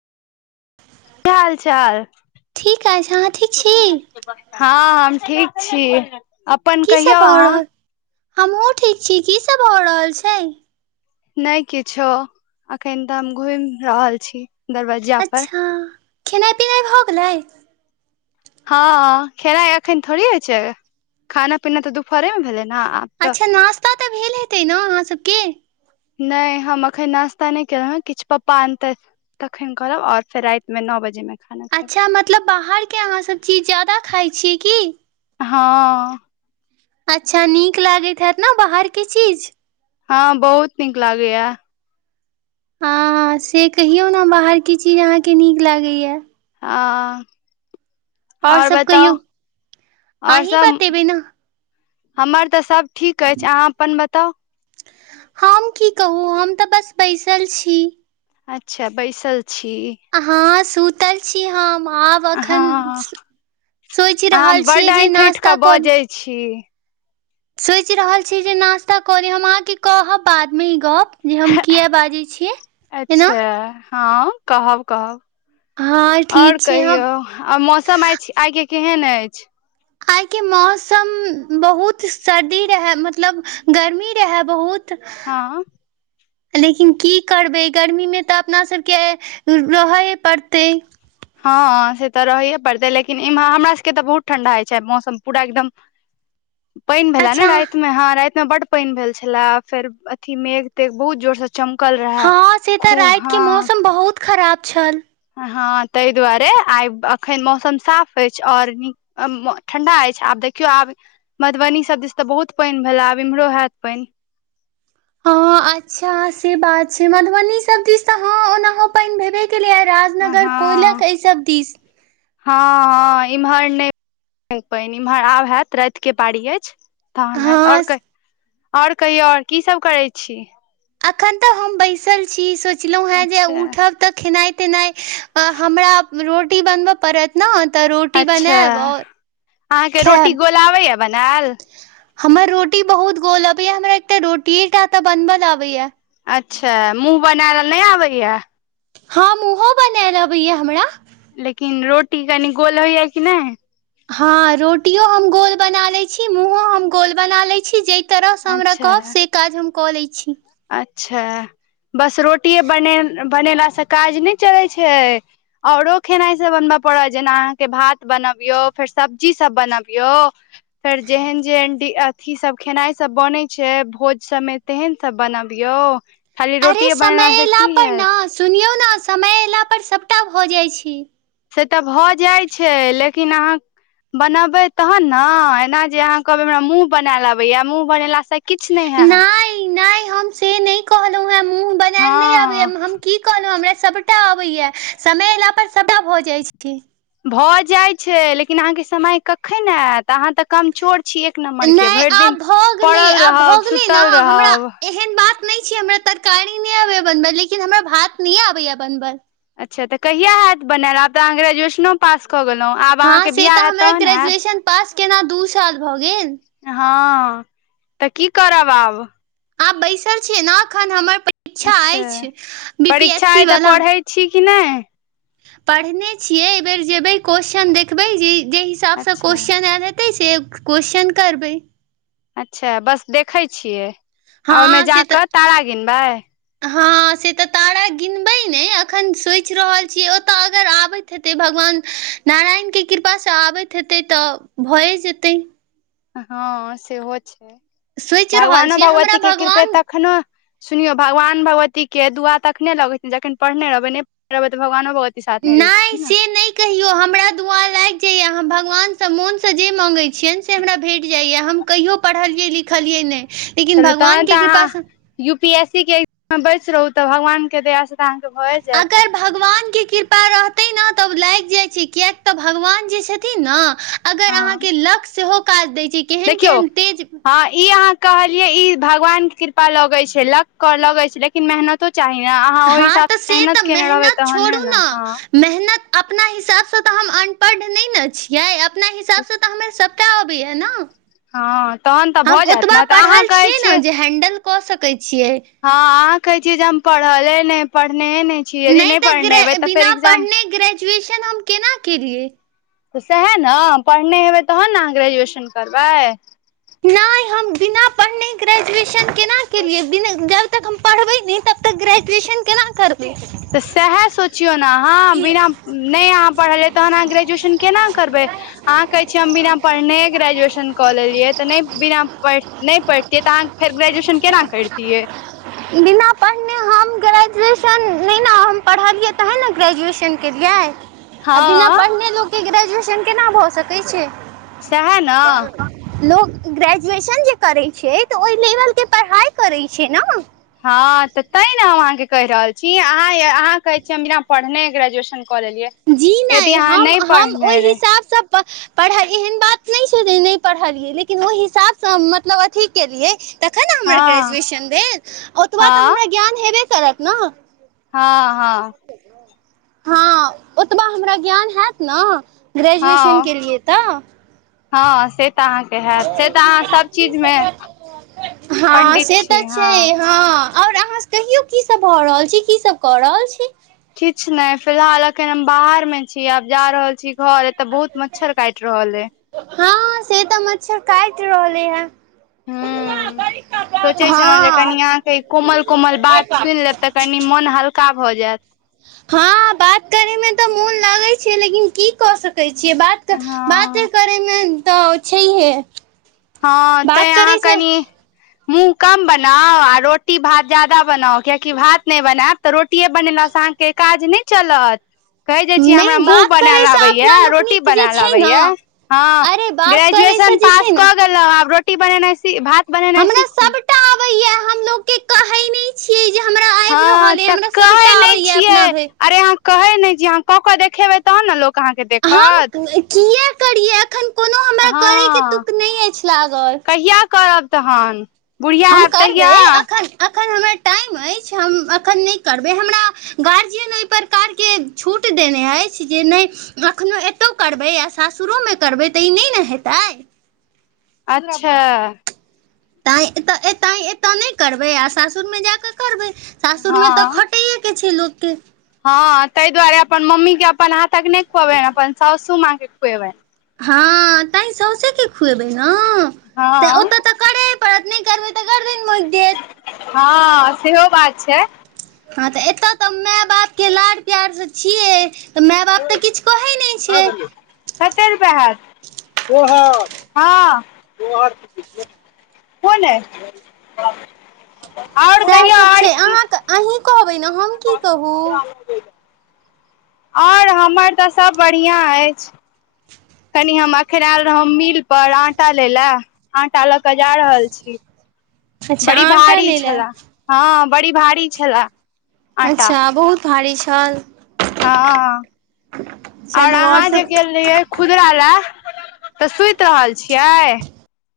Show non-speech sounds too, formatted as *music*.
की हाल चाल ठीक अछि अहाँ ठीक छी *unintelligible* हऽ हम ठीक छी अपन की सब कहियौ भऽ अहाँ रहल *inaudible* हमहुँ ठीक छी की सब भऽ रहल छै नै किछो अखन तऽ हम घुम रहल छी दरवज्जा पर अच्छा खेनै पिनै भऽ गेलै हँ खेनाइ अखन थोड़े होइ छै खाना पीना तऽ दुपहरे में भेलै न आब तऽ अच्छा नास्ता तऽ भेल हेतै न अहाँ सभ केँ नै हम अखैन नाश्ता नै केलह किछ पप्पा आनतै तखन करब और फेर राइत में नओ बजे में अच्छा मतलब बाहर केँ अहाँ सब चीज जादा खाइ छियै की हऽ अच्छा नीक लागैत हैत न बाहर केँ चीज हँ बहुत नीक लागै या हँ से कहियौ न बाहर केँ चीज अहाँ कऽ नीक लागै यऽ हऽ *inaudible* आओर और सब बताउ कहियौ *inaudible* और अहीं सब बतेबै ने हमर तऽ सब ठीक ऐछ अहाँ अपन बताउ हम की कहू हम तऽ बस बैसल छी अच्छा बैसल छी हँ सुतल छी हम आब एखन हँ सोच अहाँ रहल बड्ड छियै जे ऐंठि ऐंठि कऽ नास्ता करी बजै छी सोच रहल छी जे नास्ता कऽ री हम अहाँ केँ कहब बाद में ई गप जे हम किया बाजै छियै एना अच्छा हँ कहब कहब हँ *inaudible* और ठीक छै हम कहियौ आ मौसम आ छै आइ केँ केहन अछि आइके मौसम बहुत सर्दी रहै मतलब गर्मी रहै बहुत हँ *inaudible* लेकिन की करबै गर्मीमे तऽ अपना सबके रहऽए पड़तै हँ से तऽ रहैे पड़तै लेकिन इमह हमरा सबके तऽ बहुत ठंडा होइ छै मौसम पूरा एकदम *inaudible* पानि भेला ने अच्छा राति मे हँ राति में बड पानि भेल छले फेर अथी मेघ तेघ बहुत जोरसँ हँ से तऽ रातिके मौसम बहुत खराब छल हँ ताहि दुआरे आइ एखन मौसम साफ अछि ओर नीक ठण्डा अछि आब देखियौ आब मधुबनी सब दिस तऽ बहुत पानि भेला आब इम्हरो होयैत पानि हँ अच्छा से बात छै मधुबनी सब दिस त ह ओनाहो पानि भेबे के लिय हँ राजनगर कोयलक एहिसभ दिस हँ हँ एम्हर नहि पानि इम्हर आब होयैत रातिके पारी अछि तहन हत हँ आओर आओर कहियौ आओर कीसभ करै छी अखन तऽ हम बैसल छी सोचलहु हें जे अच्छा उठब तऽ खेनाइ तेनाइ हमरा रोटी बनबऽ पड़त ने तऽ रोटी अच्छा बनायब आओर खायब लबैय बनाल हमर रोटी बहुत गोल अबैया हमरा एकटा रोटीय टा तऽ बनबल आबैया अच्छा मुँह बनाएल नहि आबैया हम मुँहो बनाएल अबैया हमरा लेकिन रोटी कनि गोल होइया कि नहि हँ रोटियो हम गोल बना लैत छी मुँहो हम गोल बना लैत छी जे कि तरहसँ हमरा कहब अच्छा से काज हम कऽ लै छी अच्छा बस रोटिए बन बनेलासँ काज नहि चलै छै औरो खेनाइसभ बनबय पड़त जेना अहाँके भात बनबियौ फेर सब्जी सभ बनबियौ फेर जेहन जेहन एंटी अथी सब खेनाई सब बन छै भोज सब में तेहन सभ बनबियौ अरे समय अयला पर ने सुनयो ने समय अयला पर सभटा भऽ जाइत छी से तऽ भऽ जाइ छै लेकिन अहाँ बनबे तहन ने एना जे अहाँ कहबै हमरा मुँह बनायल अबेया मुँह बनेला से नहि नहि हम से नय हँ हम की कहलहुँ हमरा सभटा अबैया समय एयला पर सभटा भऽ जाइ छै भऽ जाइत छै लेकिन अहाँके समय कखन आयत अहाँ तऽ कमचोर छी एक नम्बर के नहि भरि दिन आब भऽ गेलै पड़ल आब भऽ रहब गेलै ने सुतल हमरा रहब एहन बात नहि छै हमरा तरकारी नहि आबैएा बनबल लेकिन हमरा भात नहि आबैएा बनबल अच्छा तऽ कहिया हयैत बनयल आब तऽ अहाँ ग्रेजुएशनो पास कऽ गेलहुँ आब हँ अहाँके से बिआाह तऽ हयैत हमरा तहन हैत ग्रेजुएशन पास केना दु साल भऽ गेल हँ तऽ की करब आब आब बैसल छियै ने एखन हमर परीक्षा अच्छा अछि बी पी एस परीक्षा सी अइ तऽ वाला पढ़ै छी कि नहै पढ़ने छियै ऎबेर जेबै क्वेेश्चन देखबै जे जेहि हिसाबसँ अच्छा क्वेेश्चन आयल हेते हते छै क्वेश्चन करबै अच्छा बस देखै छियै आ हँ ओहिमे से तऽ जाकऽ तारा गिनबै हँ से तऽ तारा गिनबै ने अखन सोचि रहल छीय ओतऽ अगर आबैत हे भगवान नारायणके कृपासँ आबैत हेतै तऽ भए जेतै हँ सेहो छै सोचि रहल भगवानो छियै हमरा भगवतीक के कृपा भगवान तखनो सुनियो भगवान भगवती के दुआ तखने लगे जखन पढ़ने रहबे नहि रहबे तऽ भगवानो भगवती साथ नहि दै छी से नऽ नहि कहियौ हमरा दुआ लागि जाइया हम भगवानसँ मोनसँ जे माँगै छियनि से हमरा भेट जाइएा हम कहियो पढ़लियै लिखलियै नहि लेकिन चलू भगवान तहन के तऽ कृपा अहाँ यू पी एस सी के एग्जाम में बैस रहू तऽ भगवानके दयासँ तऽ अहाँके भऽ जायत अगर भगवानके कृपा रहतै ने तब लागि जाइ छै कियाकि तऽ भगवान जे छथिन ने अगर अहाँ हँ के लक सेहो काज दय छै केहन देखियौ केहन तेज हँ ई अहाँ कहलियै ई भगवान के कृपा लगे छय लक कऽ लगे छै लेकिन मेहनतो चाही ने अहाँ ओहि हँ तऽ हिसाबसँ से मेहनत तऽ केने रहबै मेहनत तहने छोड़ू ने हँ मेहनत अपना हिसाबसँ तऽ हम अनपढ़ नहि ने छियै अपना हिसाबसँ तऽ हममे सब सबटा ओबईया नऽ हँ तहन तऽ हम भऽ जायत ओतबा ने तऽ अहाँ पढ़ल कहै छीयय नऽ छियै जे हेण्डल कऽ सकैय छियै हँ अहा कहै छीये जे हम पढ़ले नऽ पढ़ने नई नहि तऽ ग्रे बिना पढ़ने ग्रेजुएशन हम केना केलियै सएह नऽ पढ़ने हेबै तहन ने अहाँ ग्रेजुएशन करबै नहि हम बिना पढ़ने ग्रेजुएशन केना केलियै बिन जब तब तक हम पढ़बै नहि तब तक ग्रेजुएशन केना करबै तऽ सएह सोचियौ नऽ अहाँ बिना न नहि अहाँ पढ़लियै तहन अहाँ ग्रेजुएशन केना करबै अहाँ कहै छीयै हम बिना पढ़ने ग्रेजुएशन कऽ लेलियै तऽ नै बिना पढ़ नै पैढ़तियै तऽ अहाँ फेर ग्रेजुएशन केना कैरतियै? बिना पढ़ने हम ग्रेजुएशन नै ना हम पढ़लियै तहन ने ग्रेजुएशन केलियै आ बिना हँ पढ़ने लोकके ग्रेजुएशन केना भऽ सकै छै सएह ने लोक ग्रेजुएशन जे करै छै तऽ ओय लेवलके पढ़ाइ करै छै ने हँ तऽ तें ने हम अहाँके कहि रहल छी अहाँ अहाँ कहे छीयै हम बिना पढ़ने ग्रेजुएशन कऽ लेलियै जी यदि नहि अहाँ हम नहि हम ओहि पढ़ने रह हिसाबसँ प पढ़ल एहन बात नहि छै जे नहि पढ़लियै लेकिन ओहि हिसाबसँ हम मतलब अथी केलियै तखन नऽ हमरा हँ ग्रेजुएशन भेल ओतबा तऽ हँ हमरा ज्ञान हेबे करत नऽ- हँ हँ हँ ओतबा हमरा ज्ञान हैत नऽ ग्रेजुएशन हँ केलियै तऽ हँ से तऽ अहाँ हैत से तऽ अहाँ सब चीज मे हँ पंडित से छी तऽ छै हाँ हँ और अहाँ कहियो की सब भऽ रहल छी की सब कऽ रहल छी? किच्छ नै फिलहाल अखन हम बाहर मे छी आब जा रहल छी घर एतऽ बहुत मच्छर काइट रहल ऐ। हँ से तऽ मच्छर काइट रहले हें सोचे छलहुँ जे कनि अहाँके कोमल कोमल बात सुइन लेब तऽ कनि मोन हल्का का भऽ जैत। हँ बात करे मे तऽ मोन लागै छै लेकिन की कऽ सकै छियै बात तऽ बातो हँ करैमे तऽ छैहे। हँ बात तैं अहाँ करयसँ कनि मुँह कम बनाउ आ रोटी भात ज्यादा बनाउ कियैकि भात नै बनैब तऽ रोटीए बनेलासँ अहाँके काज नै चलत। कहय जे छी हमरा नहि मुँह बात बनैल करयसँ आबैये अपना रोटी लोकनिक जे बनैल छै ने आबैये हँ अरे बात करयसँ ग्रेजुएशन जे पास छै ने कऽ गेलौं आब रोटी बनेनाइ सी भात बनेनाइ सीखू। *unintelligible* आबै या हमलोग के कहे मे छिये जे हमरा आइब हँ रहल ऐ तऽ हमरा कहै सभटा आबै नहि ये अपना छियै भैर। अरे अहाँ कहै नै जे अहाँ कऽ केऽ देखेबै तहन ने लोक अहाँकेँ देखत कियै करिये अखन हँ लागल कहिया करब तहन बुढ़िया हैब तहिया? अखन हमर टाइम अछि हम अखन नै करबै हमरा गार्जियन अय प्रकारके छूट देने अइछ जे नै अखनो एतहु करबै आ सासुरोमे करबै तऽ ई नै ने हेतै अच्छा तैँ एतो एत तैँ एतय नहि करबै आ सासुरमे जा कऽ करबै सासुरमे तऽ हँ खटैेयके छै लोकके। हँ तय दुआरे अपन मम्मी के अपन हाथ तक ने खुएवे अपन सासू माँ के खुएबे हँ तैँ सौसे के खुएबै ने तऽ हँ ओत तक करैय पड़त नहि करबै तऽ गर्दन मोइक दैत हँ सेहो बात छै हँ तऽ एतो तऽ मै बापके लाड़ प्यारसे छियै तऽ मै बाप तऽ किछु कहै नै छै। कतेक रुपए हैत? *unintelligible* हँ *unintelligible* कोन अय आओर सएह कहिओ सब और छै की अहाँके अहीं कहबै ने हम की कहू और हमर तऽ सभ बढ़िआँ ऐछ। कनि हम अखन आयल रहौ मिल पर आटा लै लए आटा लऽ के जा रहल छी *inaudible* बड़ी आटा भारी लेलए छला हँ बड़ी भारी छले अच्छा बहुत भारी छल? हँ आओर चलू और अहाँ जे सब गेल रहियै खुदरा लए तऽ सुइत रहल छियै?